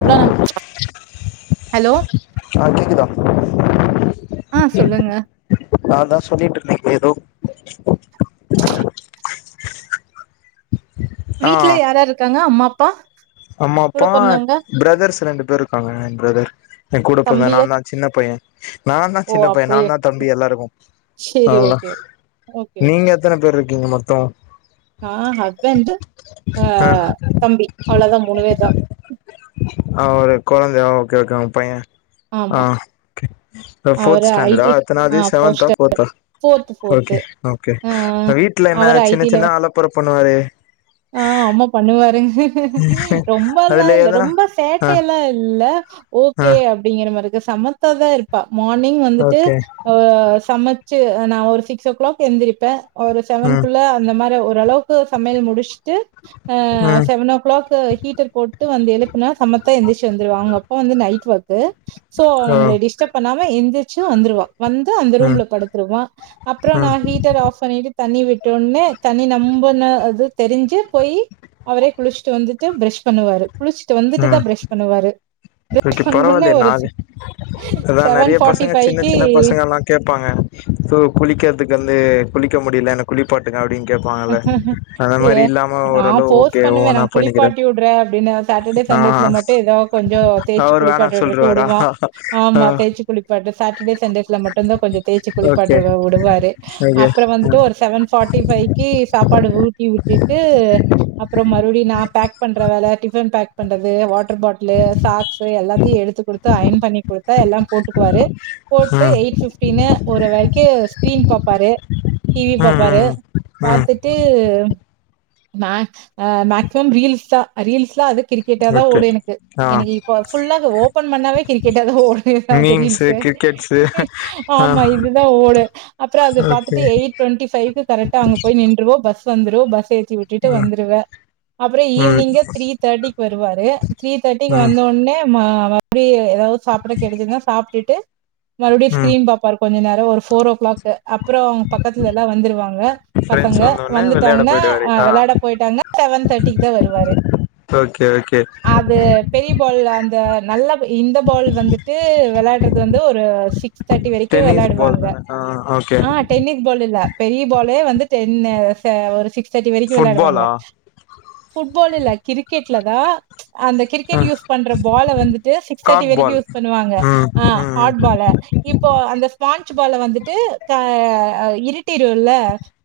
அவளோ தான் ஹலோ ஆ கேக்குதா ஆஹ் சொல்லுங்க நான் தான் சொல்லிட்டு இருந்தேன்ங்க ஏதோ ஆ ஆ வீட்டு்ல யார்யார் இருக்காங்க அம்மா பப்ப அம்மா அப்பா பிரதர்ஸ் ரெண்டு பேர் இருக்காங்க என் பிரதர் என் கூட பொறந்த தம்பிய நான் தான் சின்ன பையன் நான் தான் ஓ சின்ன பையன் அப்டியா நான் தான் தம்பி எல்லாருக்கும் ஆ சேரி ஓகே நீங்க எத்தனை பேர் இரு ருகிங்க மொத்தம் நான் ஹஸ்பண்ட் ஆ அஹ் தம்பி அவ்ளோதான் மூணு பேர் தான் ஆஹ் ஒரு குழந்தையா ஓகே ஓகே உங்க பையன் ஆ ஆமா ஓகே போர்த்து அவரு ஐ ஸ்டான்டர்டா டி எத்தனாவது ஆ செவன்த்தா போஸ்டர் போர்த்தா ஃபோர்த்து ஓகே ஃபோர்த்து ஓகே ஆ வீட்டுல என்ன சின்ன சின்ன ஆலப்புற பண்ணுவாரு ர் ஆஹ் ஆமா பண்ணுவாரு அஹ ஹ ரொம்பல்லாம் அதுல இல்ல எதனா ரொம்ப ஆ சேட்டைய எல்லாம் இல்ல ஆ ஓகே அப்படிங்கற மாதிரி சமத்தாதான் இருப்பான் மார்னிங் வந்துட்டு ஓகே சம ச நான் ஒரு சிக்ஸ் ஓ கிளாக் எழுந்திரிருப்பேன் ஒரு ம் செவன்க்குள்ள அந்த மாதிரி ஒரு அளவுக்கு சமையல் முடிச்ச ம் செவன் ஓ கிளாக் ஹீட்டர் போட்டு வந்து எழுப்புனா சமத்தா எந்திரச்சு வந்திடுவாங்க அவங்க அப்பா வந்து நைட் ஓர்க்கு சோ ஓ அவங்களை டிஸ்டர்ப் பண்ணாம எந்த வந்துருவா வந்து அந்த ம் ரூம்ல படுத்துருவான் அப்புறம் ம் நான் ஹீட்டர் ஆஃப் பண்ணிட்டு தண்ணி விட்டவுடனே தண்ணி நொம்புன அது தெரிஞ்சு போய் அவரே குளிச்சுட்டு வந்துட்டு பிர்ஷ் பண்ணுவாரு குளிச்சிட்டு வந்துட்டு தான் பிரஷ் பண்ணுவாரு பிரஷ் இன்னக்கி பண்ணோனே பரவாயில்லேயே ஒரு நாளு அதான் நிறைய பசங்க சின்ன சின்ன பசங்கள் எல்லாம் கேட்பாங்க குளிக்கிறதுக்கு வந்து குளிக்க முடியல என்னை குளிப்பாட்டுக்க அப்படின்னு ஏ நான் ஓரளவு போர்ஸ் ஓகே ஓ பண்ணுவேன் நா நான் பண்ணிக்கிறே குளிப்பாட்டி விடுறேன் அப்படின்னு சாட்டர்டே ஆ சன்டேஸ்ல மட்டும் ஏதோ கொஞ்சம் தேய்ச்சு அவரு வேணா குளிப்பாட்டறது சொல்ருவாரா விடுவான் ஆ ஆமா தேய்ச்சு குளிப்பாட்ட சட்டர்டே சண்டேஸ்ல மட்டும் தான் கொஞ்சம் தேய்ச்சு ஓகே குளிப்பாட்ட விடுவாரு ஓகே அப்புறம் வந்துட்டு ஒரு செவன் ஃபார்டிபைக்கு சாப்பாடு ஊட்டி விட்டுட்டு அப்புறம் மறுபடியும் நான் பேக் பண்ற வேலை டிபன் பேக் பண்றது வா வாட்டர் பாட்டிலு சாக்ஸ் எல்லாத்தையும் கொடுத்து அயன் பண்ணி போட்டா எல்லா போட்டுக்குவாரு போட்டு ம் எயிட்பிப்டின் ஒரு வெங்ஙையர் ஸ்கிரீன் பாப்பாரு டிவி ம் பாப்பாரு ம் ம் ம் பாத்துட்டு த்தும் மேக்ஸ் அ மேக்சிமம் ரீல்ஸ்யா ரீல்ஸ்லா அதுக் கிரிக்கெட்டா தா ஓகே ஓடு எனக்கு ஆ எனக்கு இப்ப ஃபுல்லா அத ஓப்பன் பண்ணாவே கிரிக்கெட்டாதா ஓடுது அந்த மீம்ஸு ரீல்ஸ்சு கிரிக்கெட்ஸு ஆ ஆமா இதுதா ஓடு அப்புறோ அது ஓகே பாத்துட்டு எயிட் டுவெண்டி ஃபைவுக்கு கரக்ட்டா அங்க போய் நின்றுவோ பஸ் வந்துரு பஸ் ஏறி தாட்டி உட்டுட்டு ம் வந்துருவ அப்புறோ ம் ஈவினிங்கு த்ரீ தேட்டிக் வருவாரு த்ரீ தேட்டிக் ம் வந்த ஒன்னே ஆமா அது அப்டி எதாவது சாப்புட கெடச்சுதுன்னா சாப்டுட்டு மறுபடியு ம் ஸிக்ரீன் பாப்பாரு கொஞ்ச நேரோ ஒரு ஃபோர் ஓ கிளாக்கு அப்புறோ அவங்க பக்கத்துல எல்லா வந்துருவாங்க ஃப்ரெண்ட்ஸ் பசங்க வந்தோனே வெளையாட வந்துட்டாங்கன்னா போயிடுவாரு ஆ வெளையாட போயிட்டாங்கன்னா செவன் தேட்டிக்குதா வருவாரு ஓகே ஓகே அது பெரிய பால் அந்த நல்ல இந்த பால் வந்துட்டு வெளையாடுறது வந் ந்து ஒரு சி சிக்ஸ் தேட்டி வரைக்கு டென்னிஸ் பால் வெளையாடுவாங்க தான ஆ ஓகே ஆ டென்னிஸ் பால் இல்ல பெரிய பாலே வந்து டென்னச ஒரு சிக்ஸ் சிக்ஸ் தேட்டி வரைக்கு வெளையாடுவாங்க ஃபுட்பாலா ஃபுட்பால் இல்ல கிரிக்கெட் ட்லதா அந்த ஆ கிரிக்கெட் யூஸ் பண்ற பால வந்துட்டு சிக்ஸ் தேட்டி காக் வரைக்கு பால் யூஸ் பண்ணுவாங்க ம் ஆ ம் ஹாட் பால இப்போ அந்த ஸ்பான்சு பால வந்துட்டு க ஆ இருட்டிருல்ல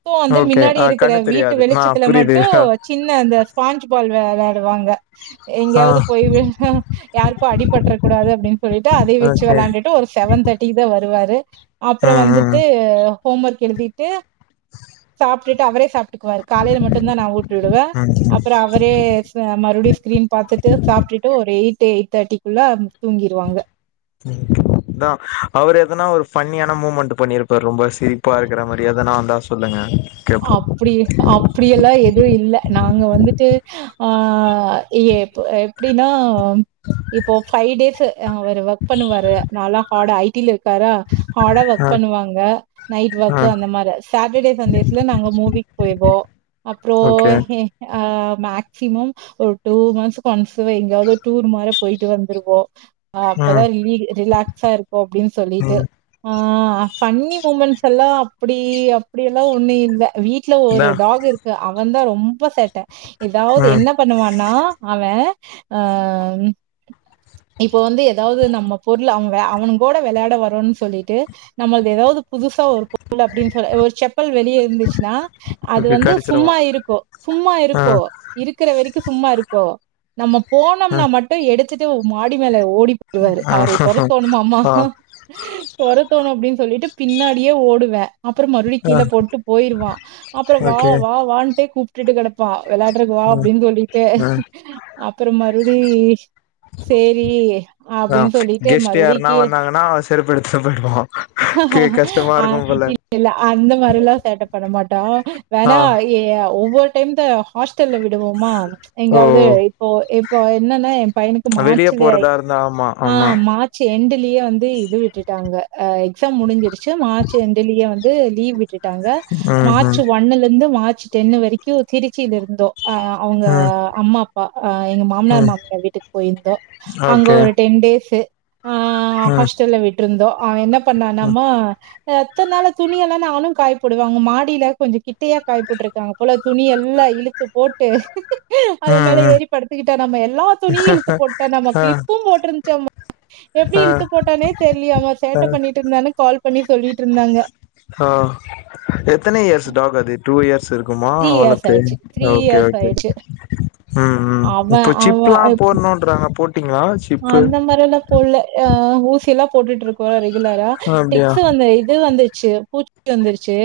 தோ வந்து ஓகே மின்னாடி ஆ இருக்குற கண்ணு வீ தெரியாது ஆ வெளிச்சத்துல புரியுது மட்டு சின்ன அந்த ஸ்பான்ஞ்சு பால் வெ வெளையாடுவாங்க ஆ எங்கயாவது போய் யாருக்கு அடிபட்டுருக்க கூடாது அப்டின் சொல்லிட்டு அதை வெச்சு ஓகே வெளாண்டுட்டு ஒரு செவன் தேட்டிக்குதா வருவாரு அப்புறோ ம் வந்துட்டு ம் ஹோம் ஒர்க் எழுதி ட்டு சாப்டுட்டு அவரே சாப்டுக்கு காலைல மட்டுந்தா நா ஊட்டி உடுவ ம் அப்புறோ அவரே சா மறுபடியு ஸ்கிரீன் பாத்துட்டு சாப்டுட்டு ஒரு எயிட் டு எயிட் தேட்டிக்குள்ள தூங்கிருவாங்க அதா அவர் எதனா ஒரு ஃப்பன்னியான மூமெண்ட்டு பண்ணிருப்பாரு ரொம்ப சிரிப்பா இருக்குற மாரி எதனா இருந்தா சொல்லுங்க கேப்போ அப்பிடி அப்பிடி எல்லா எதுவு இல்ல நாங்க வந்துட்டு ஆ எப் எப்டினா இப்போ ஃபைவ் டேஸ் ஆ அவரு ஒர்க் பண்ணுவாரு நல்லா ஹார்டா ஐ டி ல இருக்காரா ஹார்டா ஆ ஒர்க் பண்ணுவாங்க நைட் ஆ வொர்க்கு அந்த மார சாட்டர்டேஸ் சண்டேஸ் ல நாங்க மூவிக்கு போய்ருவோ அப்றோ ஓகே எ ஆ ஆ மேக்சிமம் ஒரு டூ மந்த்ஸ்க்கு ஒன்ஸ் எங்கயாவது ஒரு டூர் மார போயிட்டு வந்துருவோ அப்பதா ம் ரிலீ ரிலாக்ஸா இருக்கு அப்பிடின் சொல்லிட்டு ம் ஆ ஆ ஃபன்னி மூமெண்ட்ஸ் எல்லா அப்படி அப்படி எல்லாம் ஒண்ணு இ வீட்ல ஒரு அதா டாக் இருக்கு அவன்தா ரொ ம்ப சேட்ட எதாவது ம் என்ன பண்ணுவான்னா அவே ஆ இப்போ வந்து எதாவது நம்ம பொருள் அவ அவன்கூட வெளையாட வரணுன்னு சொல்லிட்டு நம்மளது எதாவது புதுசா ஒரு பொருள் அப்டின்னு சொல்ல ஒரு செப்பல் வெளிய இருந்து ச்சுனா அது ஓகே வந்து கடிச்சிருவோ சும்மா இருக்கு சும்மா ஆ இருக்கு இருக்குற வரைக்கு சும்மா இருக்கு நம்ம ஆ போனம்னா மட்டு எடுத் துட்டு மாடி மேல ஓடிப்போயிருவாரு ஆ அவரை தொரத்தோணுமாம்மா தொரத்தோணு அப்டின்னு சொல்லிட்டு பின்னாடியே ஓடுவ அப்புற மறுபடி ஆ கீழ போட்டு போயிருவா அப்புறோ வா ஓகே வா வான்ட்டு கூப்ட்டுட்டு கெடப்பா வெளையாடறுக்கு வா ம் அப்டின்னு சொல்லிட்டு ம் அப்றோ மறுபடி சேரி ஆ அப்டின்னு சொல்லிட்டு கெஸ்ட் மறுபடி யாருன்னா கீழ வந்தாங்கன்னா செருப்பு எடுத்துட்டு போயிடுவா கே கஷ்டமா ஆ இருக்கும் போல இல்ல இல்ல அந்த மாரில்லா சேட்ட பண்ண மாட்டா ஆ வேண்ணா ஏ ஒவ்வொரு டைம் இந்த ஹாஸ் ட்டல்ல விடுவோமா ஓ எங்காவது இப்போ இ இப்ப என்னன்னா எம் பையனுக்கு வெளிய மார்ச்சுல ஆய் போறதா இருந்தா ஆமா ஆ ஆமா மார்ச் எண்டு லயே வந்து இது விட்டுட்டாங்க ஆ எக்ஸாம் முடிஞ்சிருச் சு மார்ச் எண்டுலியே வந் து லீவ் விட்டுட் டாங்க ம் மார்ச் ம் ஒன்னுலெந்து மார் ச் டென்னு வரைக்கு திருச்சியிலிருந்தோ ஆ அவுங்க ம் அம்மா அப்பா ஆ எங்க மாமனார் ம் மாமியார் வீட்டுக்கு போயிருந்தோ அங்க ஓகே ஒரு டென் டேஸு ஆ‌ ம் ஹாஸ்டல்ல விட் ருந்தோ அவெ என்ன ம் பண்ணானம்மா பத்து நாளா துணியெல்லா நானு காய போடுவாங்க மாடில கொஞ்ச கிட்டையா காய போட்ருக்காங்க போல துணி எல்லா இழுத்து போட்டு அது ம் மேல ம் ஏறி படுத்துக்கிட்டானாமா எல்லா துணியு இழுத்து போட்டானாமா ஆ கிளிப்பு போட்ருந்ச்சாமா எப்டி ஆ இழுத்து போட்டான்னே தெர்லயாமா ஆ சேட்ட பண்ணிட்ருந்தானு கால் பண்ணி சொல்லிட்ருந்தாங்க ஹோ எத்தன இயர்ஸு டாக் அது டூ இயர் ஸ் இருக்குமா த்ரீ இயர்ஸ் வளத்து ஆயிடுச்சு த்ரீ ஓகே இயர்ஸ் ஓகே ஆயிடுச்சு ம் ம் அவ இப்ப அவ சிப்லா போட்னுன்றாங்க போட் அந்த மாரியெல்லா போல்ல ஆ ஊசியல்லா போட்டுட்ருக்கோ ரெ குலரா அப்டியா டெக்ஸு வந்து இது வந்துச்சு பூச் சி வந்துருச்சு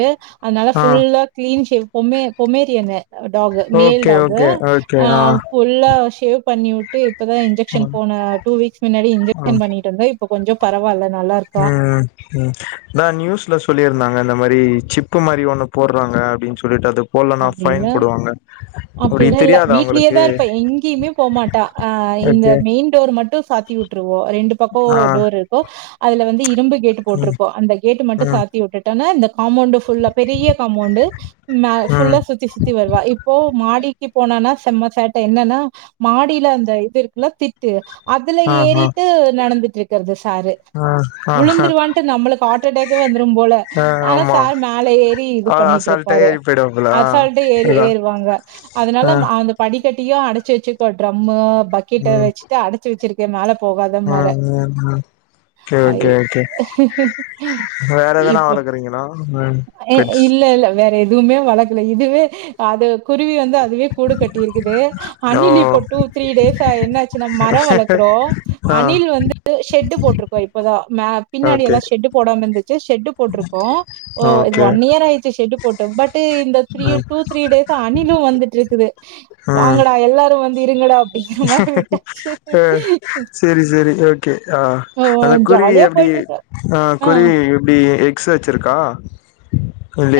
அதுனால ஆ ஃபுல்லா கிளீன்ஷேவ் பொமே பொமேரியனு டாகு மேல் ஓகே டாகு ஓகே ஓகே ஆ ஃபுல்லா ஷேவ் பண்ணிவுட்டு இப்பதா இ்ஞ்ஜெக்க்ஷன் ஆ டூ வீக்ஸ் முன்னாடி ஆ இன்ஜெக்ஷன் பண்ணிட்டு வந்து இப்ப கொஞ்சொ பரவால்ல நல்லா இருக்கா ம் ம் ம் அதா நியூஸ்ல சொல்லிருந்தாங் க இந்த மாரி சிப்பு மாரி ஒன்னு போர்றாங்க அப்டின் சொல்லிட்டு அது போல்லனா ஃபைன் போடுவாங்க அப்டி அப்பில்லா இல்ல தெரியாதா வீட்லயே உங்களுக்கு தா இருப்பா எங்கயுமே போ மாட்டா ஆ இந்த ஓகே மெயின் டோர் மட்டு சாத்தி வுட்ருவோ ரெண்டு பக்கோ ஆ டோர் இருக்கு அதுல வந்து இரும்பு கேட்டு ம் போட்ருக்கோ அந்த கேட்டு மட்டு ம் சாத்தி உட்டுட்டனா இந்த காம்பௌண்டு ஃபுல்லா பெரிய காம்போண்டு மேல் ம் ஃபுல்லா சுத்தி சுத்தி வருவா இப் இப்போ மாடிக்கு போனானா செம்ம சேட்ட என்னன்னா மாடியில அந்த இது இருக்குல்ல திட்டு அதுல ஆ ஆ ஏறிட்டு நடந்துட் ட்ருக்குறது தாரு ஆ ஆ உழுந்துருவான்ட்டு நம்மளுக் ஆட்டடேக்கு வந்துரும் போல ஆ ஆனா ஆமா சார் மேல ஏறி இது ஆ பண்ணிட்டு அசால்ட்டா இருப்பாரு ஏறி போயிடுவாங்களா அசால்ட்டா ஏறி அதா ஏறு ங்க அதனால ஆ மா அந்த படி கிரிக்கெட்டடியு அடச்சு வெச்சு காட்றோம்மா பக்கெட்ட ம் வெச்சுட்டு அடச்சு வெச்சுருக் ய மேலப் போகாத மாற ம் ம் ம் ஓகே அய் ஓகே ஓகே வேற எதனா இப்ப வளக்குறீங்களா ம் அ பெட்ஸ் இல்ல இல்ல வேற எது எதுமே வளக்கல இதுவே அது குருவி வந்து அதுவே கூடுக்கட் டிருக்குது ஓ அணில் இப்ப டூ த்ரீ டேஸ்சா என்னாச்சுனா மரோ வளக்குறோ ஆ அணில் வந்து ஷெட்டு போட்ருக்கோ இப்பதா மே பின்னாடி ஓகே எல்லா ஷெட்டு போடாம இருந்து சு ஷெட்டு போட்ருக்கோ ஓ இது ஓகே ஒன் இயர் ஆயிருச்சு ஷெட்டு போட்டு பட்டு இந்த த்ரீய ம் டூ த்ரீ டேஸ்ஸா அணிலு வந்துட்ருக்குது வாங்கடா எல்லாரு வந் தீருங்கடாப் அ சேரி சேரி ஓகே ஆ ஓ அதா குருவி ஜாலியா எப்டி போயிட்ருக்கு ஆ குருவி எப்டி எக்ஸ்ஸு வெச்சுருக்கா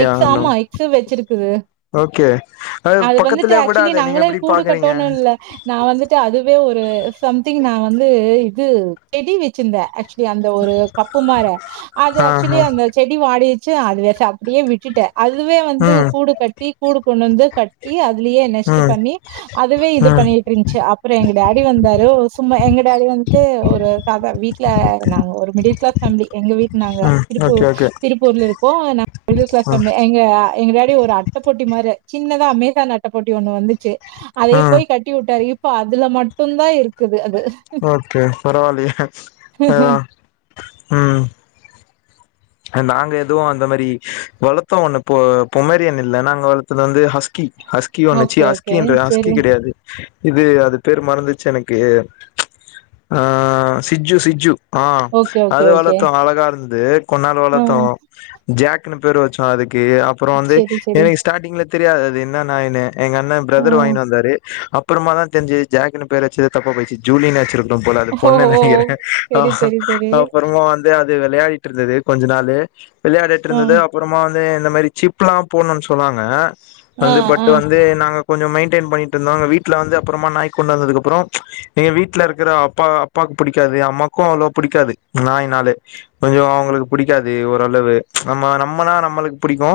எக்ஸ் ஆமா எக்ஸ்ஸு வெச்சுருக் க்குது ஓகே அது வந்துட்டு பக்கத்துலயே ஏக்சுவலி விடாத நீங்க நாங்களே எப்டி கூடு பாக்குறீங்க கட்டோன்னுன் இல்ல நா வந்துட்டு அது எதோ ஒரு சம்திங் நா வந்து இது செடி வெச்சுருந்த ஏக்ச் வலி அந்த ஒரு கப்பு மாற அது ஆ ஏக்சுவலி ஆ அந்த செடி வாடி ச்சா அதுவே சப் அப்டியே விட்டுட்ட அதுவே வந்து ம் கூடு கட்டி கூடு கொண்டு வந்து கட் டிய அ துலயே நெஸ்ட்டு ம் பண்ணி அதுவே இது ம் பண்ணிட்ருந்ச்சு அப்புறொ எங்க டாடி வந்தாரு சும்மா எங்க டாடி வந்துட்டு ஒரு சாதா வீட்ல நாங்க ஒரு மிடில் கிளாஸ் ஃபேமிலி எங்க வீட் நாங்க ம் திருப்பூ ஓகே ஓகே திருப்பூர்ல இரு க்கோ ஆனா மிடில் கிளாஸ் ம் ஃபேம்லி எங்க எங்க டாடி ஒரு அட்டப்பொட்டி மாரி சின்னதா அமேசான் அட்டப்பொட்டி ஒன்னு வந்துச்சு அதையே ம் போய் கட்டி வுட்டாரு இ ப்ப அதுல மட்டுந்தா இருக்குது அ ஓகே பரவால்லயே அதா ம் நாங்க எதுவு அந்த மாரி வளத்தோ ஒன்னு பொ பொமேரியன் இல்ல நாங்க வளத்தது வந்து ஹஸ் கி ஹஸ்கி ஒன்னு சீ ஓகே ஓகே ஹஸ்கின்றே ஹஸ்கி சரி கெடையாது இது அது பேர் மறந்துச்சு எனக்கு ஆ சிஜ்ஜு சிஜ்ஜு ஆ ஓகே ஓகே அது ஓகே வளத்தோ அழகா இருந் து கொஞ்நாள் ஆ வளத்தோ ஜாக் குனு பேரு வச்சோ அது க்கு அப்பறோ வந்து சரி சரி எனகு ஸ்டார்ட்டிங்ல தெரியாது அது என்ன நாய்னு எங்க அண்ண ஆ பிரதர் வாங்கினு வந்தாரு அப் புறமா தா தெரிஞ்சு ஜாக்குனு பேர்வச்சது தப்பா போய்ச்சு ஜூலின்னு வச்சிரு க்னு போல அது ஓ பொண்ணு ஓ ஓ. நெனக்கிறே ஆ சரி சரி சரி அப்பறமா வந்து அ து வெளையாடிட்ருந்தது கொஞ்ச நாளு ஆ விளயாடிட்ருந்தது அப்புறமா வ ந்து இந்த மாரி சிப்லா போட்னுன் சொன்னாங்க ஆ வந்து ஆ பட் வந்து நாங்க கொஞ்சொ மெயின்டைன் பண்ணிட்ருந்தாங்க வீட்ல வந்து அப்புறமா நாய்க் கொண்டாந்ததுக்கப்புறொ எங்க வீட்ல இருக்குற அப்பா அப்பாக்கு புடிக்காது அம்மாக்கு அவ்ளோ புடிக்காது நாய்னாலே கொஞ்சொ அவுங்களுக்கு புடிக்காது ஓரளவு நம்ம நம்மனா நம்மளுக்கு புடிக்கு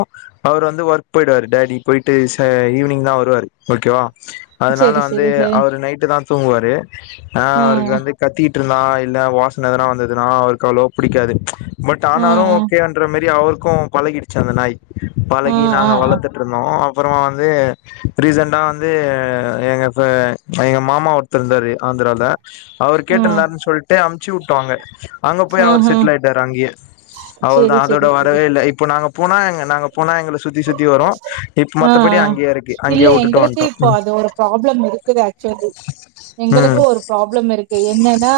அவர் வந்து ஒர்க் போயிடுவாரு டாடி போயிட்டு சா ஈவ்னிங் தா வருவாரு ஓகேவா அதுனால சரி வந்து சரி சரி அவரு நைட்டு தா தூங்குவாரு ஆஹ் ஆ அவருக்கு வந்து கத்தி விட்டு இருந்தா இல்ல வாசனை வந்ததுன்னா அவருக்கு அவ்வளக்கு புடிக்காது பட் ஆ ஆ ஆனாலும் ஓகே ன்ற மாரி அவரு எல்லாக்கும் பழகிச்சு அந்த நாய் ஆ பழகி ஆ நாங்க ஆ வளர்த்துட்டு இருந்தோம் அப்புறமா வந்து ரீசெண்ட வந்து எங்கள் எங்கள் மாமா ஒருத்தர்இருந்தாரு ஆந்திரால அவர் ஆ கேட்டிருந்தாருன்னு சொல்லிட்டு அ வச்சு விட்டாங்க அங்க போய் அவர் ஆஹா செட்டில் ஆயிட்டாரு அங்கயே சரி அவ்ளவுதான் அதோட சரி சரி வரவில்ல இல்லை இப்ப நாங்க போனாங்க நாங்க போனா எங்களுக்கு ஆஹ் இருக்கு இல்ல அங்கயே வுட்டுட்டு எங்களுக்கு வந்ட்டோ இப்போ அது ஒரு ப்ராப்ளம் இருக்குது ஆக்சோலிசலி ம் எங்களுக்கும் ஒரு ப்ராப்ளம் இருக்கு என்னன்னா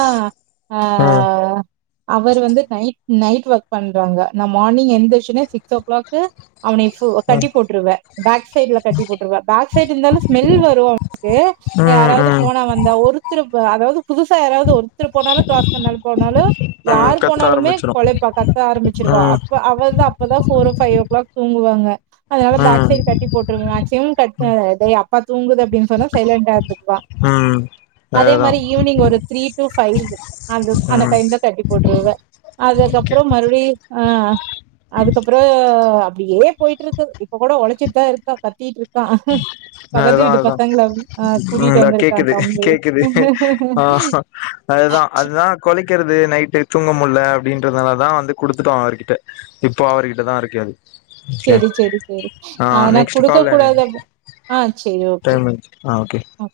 ம் ஆஹ் அவர் வந்து நைட்டூ நைட்டூ ஒர்க் பண்றாங்க நான் மார்னிங் எந்துருச்சோனே சிக்ஸ் ஓ கிளாக் அவனை ம் கட்டி போட்டுருவேன் பேக் சைட்லடு கட்டி போட்டுருவேன் பேக் சைடு இருந்தாலும் ஸ்மெல் வரும் அவனுக்கு ம் யாராவது ம் ம் போனா வந்தா ஒருத்தர்க்கு அதாவது புதுசா யாவது ஒருத்தர் போனாலும் கிராஸ் பண்ணாலும் போனாலும் ம் யார் கத்த போனாலுமே ஆரம்பிச்சிரு கொலைக்க கத்த ஆரம்பிச்சிருவம் ம் அப்ப அவன் அப்பதான் போபர் ஃபைவ் ஓ கிளாக் தூங்குவாங்க அதனால பேக் ம் சைடு கட்டி போட்டுருங்க மேக்சிமம் அப்பா தூங்குது அப்படின்னு சொன்னா சைலண்டா இருந்துக்குவான் ம் அதே அதேதா மாதிரி ஈவினிங் ஒரு த்ரீ பைவ் அந்த அந்த ம் டைம்ல கட்டி போட்டுருவேன் அதுக்கப்புறம் மறுபடியும் ஆஹ் அதுக்கப்புறம் அப்படியே போயிட்டு இருக்கு இப்ப கூட கொழைச்சிட்டுதான் இருக்கா கத்திட்டு இருக்கு அதுதா அதுதா ஆ உ கூட்டிட்டு வந்திருக்கா ம்கேக்குது தம்பி கேக்குது ஆஹ அதுதா அதுதா குலைகிறது நைட்டு தூங்க முட்ல அப்படின்றதுநல தா வந்து கொடுதுட்டோம் அவர்கிட்ட இப்போ அவர்கிட்ட தான் இருக்கு ஓகே செரி செரி செரி ஆ நெக்ஸ்ட் ஆனாகுடுக்க கால்ல கூடாது ஆ செரி ஓகே ஆ ஓகே ஆ